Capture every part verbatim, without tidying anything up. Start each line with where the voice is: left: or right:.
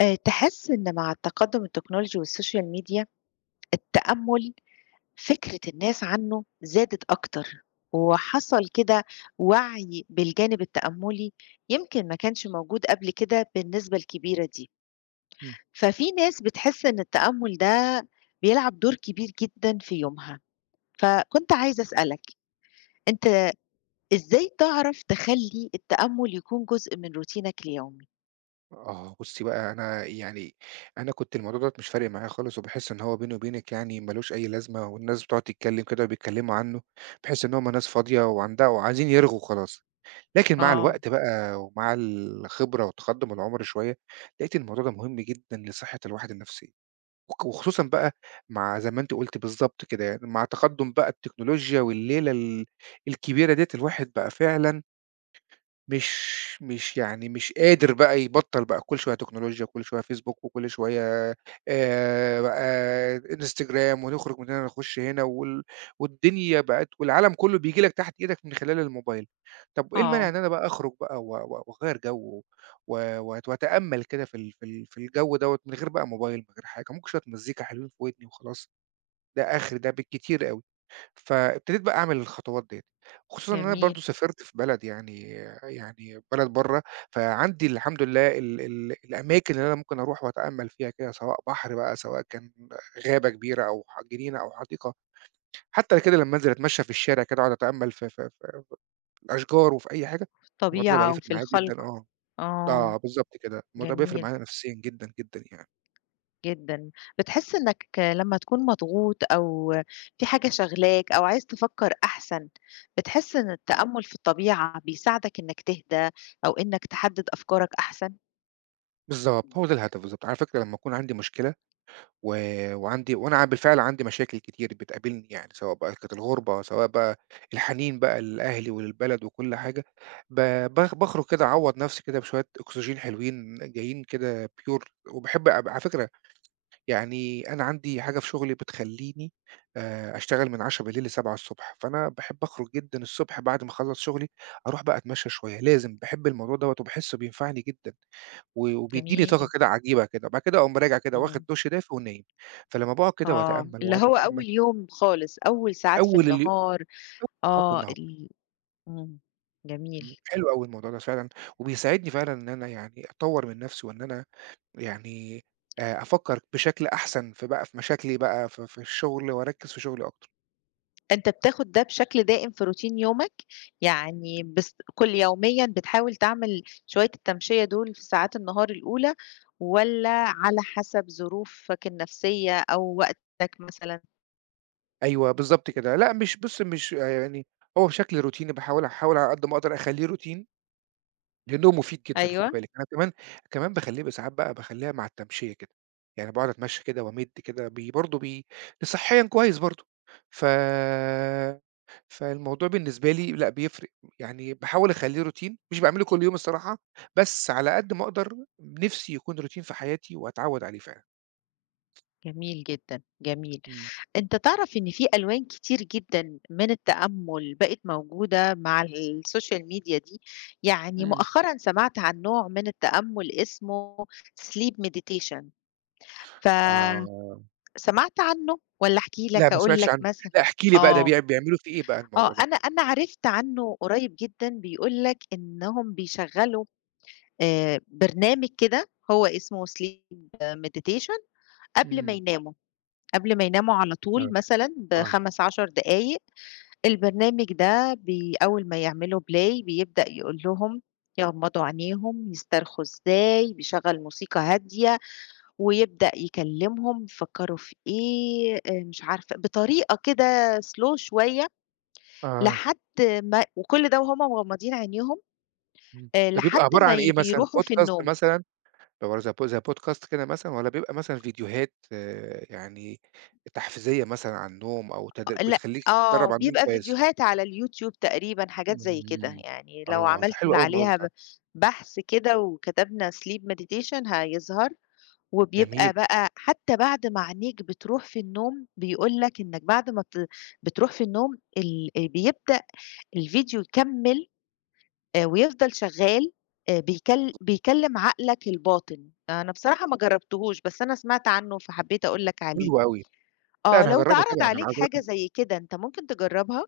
left: آآ تحس إن مع التقدُّم التكنولوجي والسوشيال ميديا، التأمُّل فكرة الناس عنه زادت أكتر، وحصل كده وَعي بالجانب التأمُّلي يمكن ما كانش موجود قبل كده بالنسبة الكبيرة دي.
right: إمم.
left: ففي ناس بتحس إن التأمُّل ده بيلعب دور كبير جدًا في يومها. فكنت عايزة أسألك، أنت إزاي تعرف تخلّي التأمُّل يكون جزء من روتينك اليومي؟
right: آه، بُصّي بقى أنا يعني أنا كنت الموضوع دوّة مش فارق معايا خالص، وباحس إن هو بيني وبينِك يعني ما لوش أي لازمة، والناس بتقعد تتكلّم كده وبيتكلّموا عنه، باحس إن هُم ناس فاضية وعندها وعايزين يرغوا وخلاص. لكن مع
left: آه،
right: الوقت بقى ومع الخبرة وتقدُّم العُمر شوية، لقيت الموضوع ده مهم جدًا لصحّة الواحد النفسية، وخ وخصوصًا بقى مع زي ما أنتِ قُلتِ بالضبط كده يعني، مع تقدُّم بقى التكنولوجيا والليلة ال الكبيرة ديّة، الواحد بقى فعلًا مش مش يعني مش قادر بقى يبطّل بقى كل شوية تكنولوجيا، وكل شوية فيسبوك، وكل شوية آآ بقى إنستجرام، ونخرج من هنا نخش هنا وال والدنيا بقت والعالم كُلّه بييجي لك تحت إيدك من خلال الموبايل. طَب إيه المانع
left: آه،
right: إن أنا بقى أخرج بقى و و وأغيّر جو و وأت وأتأمّل كده في ال في ال في الجو دوّة من غير بقى موبايل، من غير حاجة، ممكن شوية مزيكا حلوين في ودني وخلاص، ده آخري ده بالكتير أوي. فابتديت بقى أعمل الخطوات ديّة، خصوصًا إن أنا
left: جميل.
right: برضه سافرت في بلد يعني يعني بلد برّه، فعندي الحمد لله ال ال الأماكن اللي أنا ممكن أروح وأتأمّل فيها كده، سواء بحر بقى، سواء كان غابة كبيرة أو ح جنينة أو حديقة، حتى كده لمّا أنزل أتمشى في الشارع كده أقعد أتأمّل في في في في الأشجار وفي أي حاجة،
left: في
right: الموضوع ده بقى
left: الطبيعة
right: يفرق
left: وفي
right: معايا جدًا
left: الخلق،
right: آه،
left: آه.
right: آه بالضبط كده، الموضوع بيفرق
left: جميل
right: معايا نفسيًا جدًا، جدًا يعني،
left: جدًا. بتحس إنك لمّا تكون مضغوط أو في حاجة شاغلاك أو عايز تفكّر أحسن، بتحس إن التأمُّل في الطبيعة بيساعدك إنك تهدى أو إنك تحدّد أفكارك أحسن؟
right: بالضبط، هو
left: مم.
right: ده الهدف بالضبط، على فكرة لمّا أكون عندي مشكلة و وعندي وأنا ع بالفعل عندي مشاكل كتير بتقابلني يعني، سواء بقى كانت الغُربة، سواء بقى الحنين بقى لأهلي وللبلد وكل حاجة، ب باخ باخرج كده أعوّض نَفْسي كده بشوية أكسجين حلوين جايين كده pure وباحب أب على فكرة يعني أنا عندي حاجة في شُغلي بتخلّيني آآ أشتغل من عشرة بالليل ل7:00 ص، فأنا باحب أخرج جدًا الصبح بعد ما أخلّص شُغلي، أروح بقى أتمشّى شوية، لازم باحب الموضوع دوّة وباحسّه بينفعني جدًا. و وبيدّيني طاقة
left: جميل.
right: كده عجيبة كده، وبعد كده أقوم راجع كده واخد
left: إمم.
right: دُش دافي ونايم، فلمّا باقعد كده
left: آه.
right: وأتأمّل
left: اللي
right: وأقعد
left: هو
right: أتأمّل
left: أول يوم خالص، أول ساعات في
right: أول اليو
left: النهار.
right: ساعات في
left: آه.
right: النهار،
left: ال إمم.
right: إمم،
left: جميل.
right: حلو أوي الموضوع ده فعلًا، وبيساعدني فعلًا إن أنا يعني أطوّر من نفسي وإن أنا يعني آآ أفكّر بشكل أحسن في بقى في مشاكلي بقى في في الشغل وأركّز في شغلي أكتر.
left: أنت بتاخد ده بشكل دائم في روتين يومك، يعني بس كل يوميًا بتحاول تعمل شوية التمشية دول في ساعات النهار الأولى، والّا على حسب ظروفك النفسية أو وقتك مثلًا؟
right: أيوه بالضبط كده، لأ مش بُص مش آه، يعني هو بشكل روتيني باحاول أحاول على قد ما أقدر أخلّيه روتيني لأنه مفيد جدًا خُدي
left: أيوه،
right: بالِك، أنا كمان كمان باخلّيه ب ساعات بقى باخلّيها مع التمشية كده، يعني باقعد أتمشى كده وأمِد كده بي برضه بي صحيًا كويس برضه، ف فالموضوع بالنسبة لي لأ بيفرق، يعني باحاول أخلّيه روتين، مش باعمله كل يوم الصراحة، بس على قد ما أقدر نِفْسي يكون روتين في حياتي وأتعوّد عليه فعلًا.
left: جميل جدًا، جميل.
right: إمم.
left: أنت تعرف إن في ألوان كتير جدًا من التأمل بقت موجودة مع ال- السوشيال ميديا دي، يعني
right: إمم.
left: مؤخرًا سمعت عن نوع من التأمل اسمه sleep meditation ف
right: آه،
left: سمعت عنه والّا أحكي
right: لأ
left: لك،
right: ما
left: أقول
right: سمعتش
left: لك
right: عنه،
left: مثلًا؟
right: لأ احكِ لي بقى ده
left: آه،
right: بيع بيعملوا فيه إيه بقى الموضوع
left: آه،
right: ده؟
left: أنا أنا عرفت عنه قريب جدًا، بيقول لك إنهم بيشغّلوا آآ برنامج كده هو اسمه sleep meditation قبل ما
right: إمم.
left: يناموا، قبل ما يناموا على طول
right: آه،
left: مثلًا
right: آه،
left: ب15 دقايق، البرنامج ده بي أول ما يعملوا play بيبدأ يقول لهم يغمضوا عينيهم، يسترخوا إزاي، بيشغّل موسيقى هادية، ويبدأ يكلّمهم فكّروا في إيه، آآ مش عارفة بطريقة كده slow شوية
right: آه،
left: لحد ما وكل ده وهُم مغمضين عينيهم
right: إمم.
left: آآ
right: ده بيبقى
left: لحد
right: عبارة
left: ما
right: عن
left: ي
right: إيه مثلًا،
left: بيروحوا في
right: podcast
left: النوم.
right: مثلًا؟ بيبقى زي بو زي podcast كده مثلًا والّا بيبقى مثلًا فيديوهات آآ يعني تحفيزية مثلًا عن النوم أو تد
left: أ لأ
right: بتخلّيك
left: آه،
right: تتدرّب على النوم
left: بيبقى
right: كويس؟
left: فيديوهات على اليوتيوب تقريبًا حاجات زي كده،
right: إمم.
left: يعني لو
right: آه،
left: عملنا
right: ده حلو أوي الموضوع ده
left: عليها ب بحث كده وكتبنا sleep meditation هيظهر،
right: جميل،
left: وبيبقى بقى حتى بعد ما عينيك بتروح في النوم بيقول لك إنك بعد ما بت بتروح في النوم ال آآ بيبدأ الفيديو يكمّل آآ ويفضل شغال آآ بيكل بيكلّم عقلك الباطن، أنا بصراحة ما جرّبتهوش، بس أنا سمعت عنه فحبّيت أقول لك عليه.
right: حلو أوي. لأ
left: آه،
right: أنا
left: لو
right: هاجرّبه
left: اتعرض
right: طبعًا، أنا
left: عليك
right: عايز أقول
left: حاجة
right: لك
left: زي كده أنت ممكن تجرّبها؟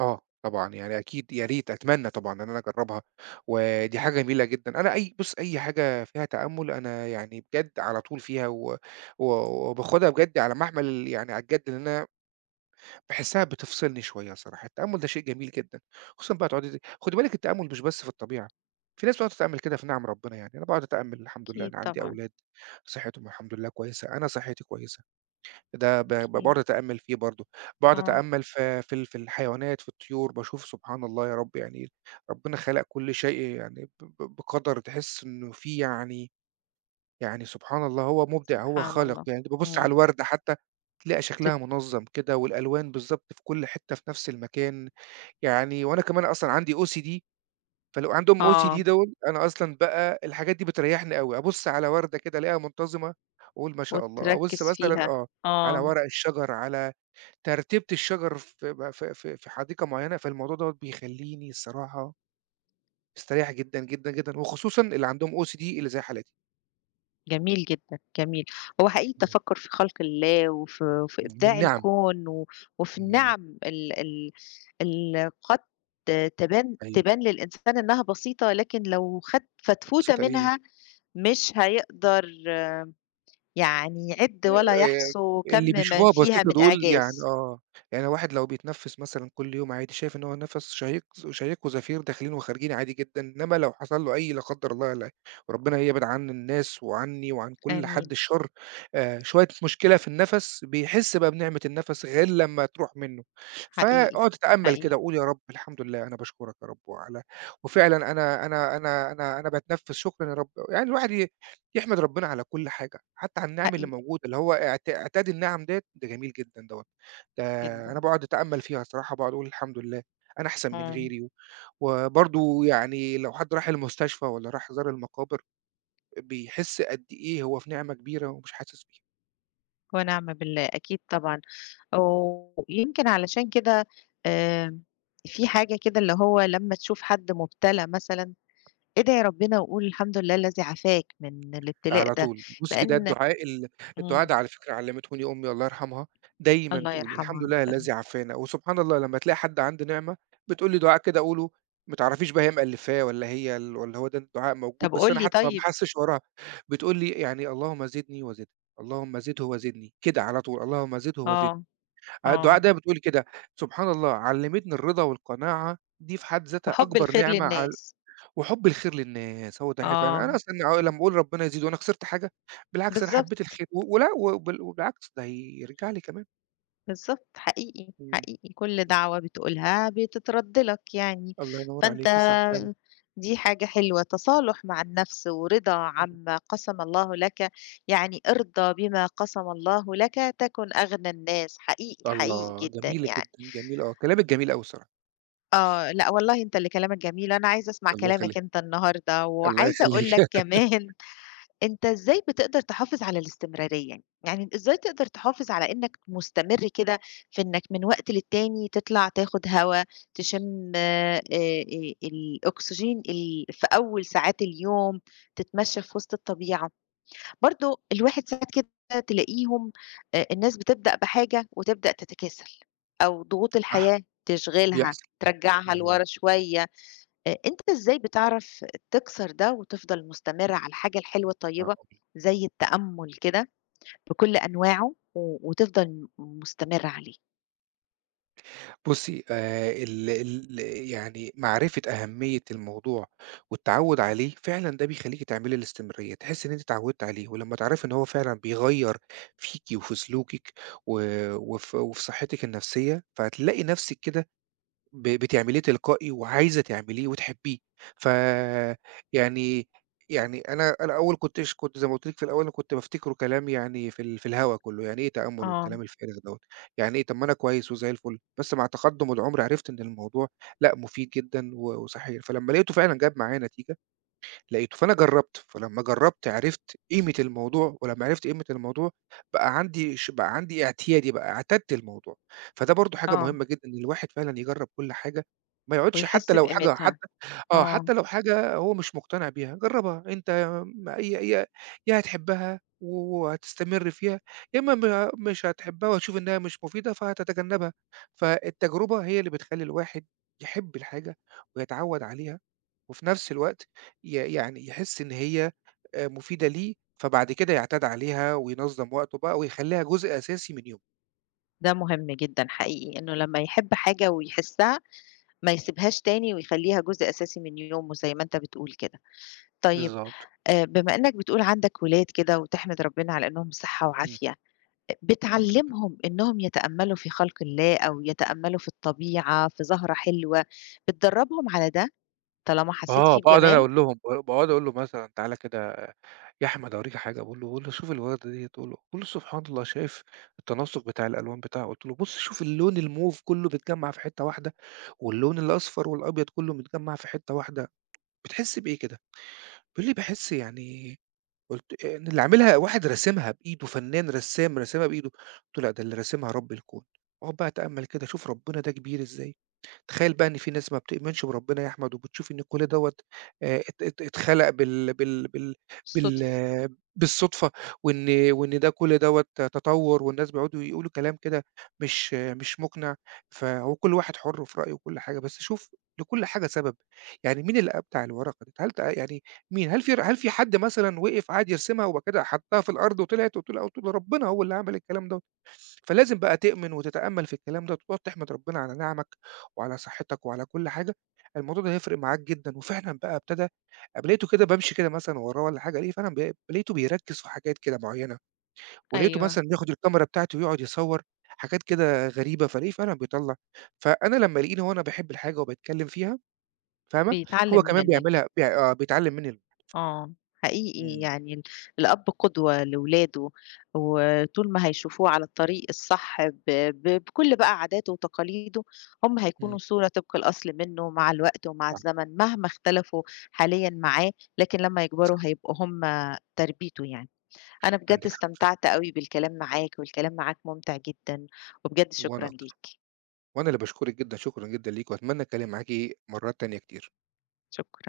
right: آه، طبعًا يعني أكيد يا ريت أتمنى طبعًا إن أنا أجرّبها، ودي حاجة جميلة جدًا. أنا أي بُص أي حاجة فيها تأمُّل أنا يعني بجد على طول فيها و و وباخدها بجد على محمل يعني على الجد إن أنا باحسّها بتفصلني شوية صراحة، التأمُّل ده شيء جميل جدًا، خصوصًا بقى تقعدي خُدي بالِك التأمُّل مش بس في الطبيعة، في ناس بتقعد تتأمّل كده في نِعَم ربنا يعني، أنا باقعد أتأمّل الحمد لله
left: أكيد
right: أنا عندي
left: طبعًا،
right: أولاد صحّتهم الحمد لله كويسة، أنا صحّتي كويسة، ده ب ب
left: أكيد
right: باقعد أتأمّل فيه برضه، باقعد
left: آه،
right: أتأمّل في في ال في الحيوانات، في الطيور، باشوف سبحان الله يا رب يعني ربنا خَلَق كل شيء يعني ب ب بقدر تحس إنه في يعني يعني سبحان الله هو مبدع، هو
left: سبحان
right: خالق،
left: الله.
right: يعني أنت بابُص على
left: إمم،
right: الوردة حتى تلاقي
left: تت
right: شكلها منظَّم كده والألوان بالضبط في كل حتّة في نفس المكان، يعني وأنا كمان أصلًا عندي O C D فلو عندهم O C D
left: آه،
right: دَوّة أنا أصلًا بقى الحاجات دي بتريّحني أوي، أبُص على وردة كده ألاقيها منتظمة أقول ما شاء الله، أبُص
left: وتركّز
right: مثلًا
left: فيها،
right: آه، على
left: آه.
right: ورق الشجر، على ترتيبة الشجر في ب في في في حديقة معيّنة، فالموضوع دَوّة بيخلّيني الصراحة مستريّح جدًا، جدًا، جدًا وخصوصًا اللي عندهم O C D اللي زي حالاتي.
left: جميل جدًا، جميل. هو حقيقي
right: إمم.
left: التفكُّر في خلق الله وفي وفي إبداع
right: والنِعَم،
left: الكون و وفي
right: إمم،
left: النعم ال ال اللي قد تبان
right: أيوه.
left: تبان للإنسان إنّها بسيطة، لكن لو خَد فتفوتة
right: بسيطة إيه،
left: منها مش هيقدر يعني يعِد ولا
right: آآ
left: يحصُو كَم
right: اللي
left: من
right: بيشوفوها
left: فيها
right: بسيطة
left: من
right: دول يعني
left: إعجاز.
right: آه، يعني واحد لو بيتنفّس مثلًا كل يوم عادي، شايف إن هو نَفَس شهيق شهيق وزفير داخلين وخارجين عادي جدًا، إنما لو حصل له أي لا قدّر الله لا وربنا يبعد عن الناس وعني وعن كل حد
left: آمين،
right: الشر، آآ شوية مشكلة في النَفَس، بيحس بقى بنعمة النَفَس غير لمّا تروح منّه،
left: حقيقي،
right: فاقعد اتأمّل كده
left: حقيقي،
right: وقُل يا رب الحمد لله أنا باشكرك يا رب وعلى وفعلًا أنا أنا أنا أنا أنا باتنفّس شكرًا يا رب، يعني الواحد يحمد ربنا على كل حاجة، حتى على النِّعَم اللي
left: حقيقي
right: موجودة، اللي هو اعت اعتاد النِّعَم ديّة، ده جميل جدًا دوّة، ده أنا
left: جدًا،
right: باقعد أتأمَّل فيها الصراحة، باقعد أقول الحمد لله أنا أحسن من
left: آه،
right: غيري، وبرضه يعني لو حد راح المستشفى والّا راح زار المقابر، بيحس قد إيه هو في نِعمة كبيرة ومش حاسس بيها.
left: ونعم بالله أكيد طبعًا. ويمكن علشان كده آمم، في حاجة كده اللي هو لمّا تشوف حد مُبتلى مثلًا، ادعي ربنا وقُل الحمد لله الذي عافاك من الابتلاء
right: على
left: ده،
right: طول. بُصّي ده
left: لإن
right: الدعاء ال الدعاء
left: إمم،
right: ده على فكرة علّمتهوني أمي الله يرحمها، دايمًا
left: الله
right: تقول
left: يرحمها
right: الحمد لله
left: ويغفر له.
right: الذي عافانا، وسبحان الله لمّا تلاقي حد عنده نعمة بتقول لي دعاء كده قوله، ما تعرفيش بقى هي مألّفاه والّا هي ال والّا هو ده الدعاء موجود،
left: طب
right: بس
left: قُل
right: أنا
left: لي
right: حتى ما
left: طيب
right: باحسّش وراها، بتقول لي يعني اللهم زدني وزدك، اللهم زده وزدني، كده على طول، اللهم زده
left: آه،
right: وزدني. آه، الدعاء
left: آه،
right: ده بتقول كده، سبحان الله علّمتني الرضا والقناعة، دي في حد ذاتها
left: وحُب
right: أكبر
left: الخير
right: نعمة ع
left: للناس،
right: وحُب الخير للناس، هو ده فعلًا أنا
left: آه،
right: انا أصلًا أهو لمّا باقول ربنا يزيد وأنا خسرت حاجة، بالعكس أنا
left: بالضبط.
right: حبيت الخير و ولأ وبال وبالعكس ده هيرجع لي كمان،
left: بالضبط، حقيقي،
right: إمم،
left: حقيقي كل
right: إمم،
left: دعوة بتقولها بتترد لك يعني،
right: الله ينور
left: فأنت
right: عليكِ، صح فعلًا،
left: دي حاجة حلوة، تصالح مع النفس ورضا
right: إمم،
left: عما قسم الله لك، يعني ارضى بما قسم الله لك تكن أغنى الناس، حقيقي، حقيقي
right: الله
left: جدًا
right: جميلة
left: يعني.
right: جدًا، جميلة آه، كلامِك جميل أوي الصراحة،
left: آه، لأ والله أنت اللي كلامك جميل، أنا عايزة أسمع
right: الله
left: كلامك
right: يخليكِ،
left: أنت النهارده،
right: الله
left: وعايزة أقول لك
right: يخليكِ،
left: كمان أنت إزاي بتقدر تحافظ على الاستمرارية؟ يعني يعني إزاي تقدر تحافظ على إنك مستمر كده في إنك من وقت للتاني تطلع تاخد هوا، تشم آآ الأكسجين ال في أول ساعات اليوم، تتمشى في وسط الطبيعة، برضه الواحد ساعات كده تلاقيهم آآ الناس بتبدأ بحاجة وتبدأ تتكاسل، أو ضغوط
right: صح
left: الحياة تشغلها،
right: بيحصل،
left: ترجعها
right: إمم،
left: لورا شوية. آآ أنت إزاي بتعرف تكسر ده وتفضل مستمر على الحاجة الحلوة الطيبة
right: آه.
left: زي التأمُّل كده بكل أنواعه و وتفضل مستمر عليه؟
right: بُصّي، آآ ال ال يعني معرفة أهمية الموضوع والتعوُّد عليه، فعلًا ده بيخلّيكِ تعملي الاستمرارية، تحسّي إن أنتِ اتعوّدتِ عليه، ولمّا تعرفي إن هو فعلًا بيغيّر فيكِ وفي سلوكِك و وف وفي صحّتِك النفسية، فهتلاقي نفسِك كده ب بتعمليه تلقائي وعايزة تعمليه وتحبيه، ف يعني يعني أنا أنا أول كنتش كنت زي ما قُلت لِك في الأول أنا كنت بافتكره كلام يعني في ال في الهوا كلّه، يعني إيه تأمُّل
left: آه،
right: والكلام الفارغ دوّة، يعني إيه طَب ما أنا كويس وزي الفل، بس مع تقدُّم العُمر عرفت إن الموضوع لأ مفيد جدًا و وصحّي، فلمّا لقيته فعلًا جاب معايا نتيجة لقيته، فأنا جرّبت، فلمّا جرّبت عرفت قيمة الموضوع، ولمّا عرفت قيمة الموضوع بقى عندي ش بقى عندي اعتيادي بقى، اعتدت الموضوع، فده برضه حاجة
left: آه،
right: مهمة جدًا إن الواحد فعلًا يجرّب كل حاجة، ما يقعدش حتى
left: ويحس
right: لو حاجة
left: بقيمتها،
right: حتى آه،
left: آه،
right: حتى لو حاجة هو مش مقتنع بيها، جرّبها أنت م يا يا يا هتحبها و وهتستمر فيها، يا إما ما مش هتحبها وهتشوف إنها مش مفيدة فهتتجنبها، فالتجربة هي اللي بتخلّي الواحد يحب الحاجة ويتعوّد عليها. وفي نفس الوقت ي يعني يحس إن هي آآ مفيدة ليه، فبعد كده يعتاد عليها وينظّم وقته بقى ويخلّيها جزء أساسي من يومه.
left: ده مهم جدًا حقيقي، إنه لمّا يحب حاجة ويحسها ما يسيبهاش تاني ويخلّيها جزء أساسي من يومه زي ما أنت بتقول كده. طيب
right: بالضبط.
left: آآ بما إنك بتقول عندك ولاد كده وتحمد ربنا على إنهم صحة
right: إمم.
left: وعافية،
right: الحمد لله.
left: بتعلّمهم إنّهم يتأمّلوا في خلْق الله أو يتأمّلوا في الطبيعة، في زهرة حلوة، بتدرّبهم على ده طالما حسّيت
right: آه،
left: فيه
right: باقعد أنا
left: بجمال
right: أقول لهم ب باقعد أقول له مثلًا تعالَ كده يا أحمد أوريك حاجة، باقول له باقول له شوف الوردة ديّة، باقول له باقول له سبحان الله شايف التناسق بتاع الألوان بتاعها، قُلت له بُص شوف اللون الموف كلّه بيتجمّع في حتّة واحدة، واللون الأصفر والأبيض كلّه متجمّع في حتّة واحدة، بتحس بإيه كده؟ بيقول لي باحس يعني قُلت إيه، إن اللي عاملها واحد راسمها بإيده، فنان رسّام راسمها بإيده، قُلت له: "لأ، ده اللي راسمها رب الكون." اقعد بقى اتأمّل كده شوف ربنا ده كبير إزاي، تخيّل بقى إن في ناس ما بتؤمنش بربنا يا أحمد وبتشوف إن كل دوّة آآ ات ات اتخلق بال بال بال بال
left: بالصدفة.
right: آه، بالصدفة وإن وإن ده كل دوّة تطوُّر والناس بيقعدوا يقولوا كلام كده مش آه، مش مُقنع، فهو كل واحد حُر في رأيه وكل حاجة، بس شوف لكل حاجة سبب، يعني مين اللي أبدع الورقة دي؟ هل ت يعني مين؟ هل في ر هل في حد مثلًا وقف قعد يرسمها وبعد كده حطها في الأرض وطلعت وقلت له قلت له ربنا هو اللي عمل الكلام دوّة، فلازم بقى تؤمن وتتأمل في الكلام دوّة وتقعد تحمد ربنا على نعمك وعلى صحتك وعلى كل حاجة، الموضوع ده هيفرق معاك جدًا، وفعلًا بقى ابتدى لقيته كده بامشي كده مثلًا وراه والّا حاجة ألاقيه فعلًا ب لقيته بيركّز في حاجات كده معيّنة، ولقيته
left: أيوه،
right: مثلًا بياخد الكاميرا بتاعتي ويقعد يصوّر حاجات كده غريبة، فالاقيه فعلًا بيطلّع فأنا لمّا الاقيني وأنا باحب الحاجة وباتكلم فيها فاهمة، هو
left: بيتعلّم
right: كمان
left: منّك،
right: بيعملها بي آه بيتعلم منّي ال
left: آه، حقيقي
right: إمم،
left: يعني ال الأب قدوة لولاده، وطول ما هيشوفوه على الطريق الصح ب ب بكل بقى عاداته وتقاليده، هم
right: إمم.
left: هيكونوا صورة طبق الأصل منّه مع الوقت ومع
right: صح،
left: الزمن، مهما اختلفوا حاليًا معاه، لكن لمّا
right: صح،
left: يكبروا هيبقوا هم تربيته يعني. أنا بجد
right: عندِك حق فعلًا،
left: استمتعت أوي بالكلام معاك، والكلام معاك ممتع جدًا، وبجد
right: وأنا
left: شكرًا
right: أكتر،
left: ليك،
right: وأنا اللي باشكرِك جدًا، شكرًا جدًا ليكِ، وأتمنى أتكلم معاكِ مرات تانية كتير.
left: شكرًا.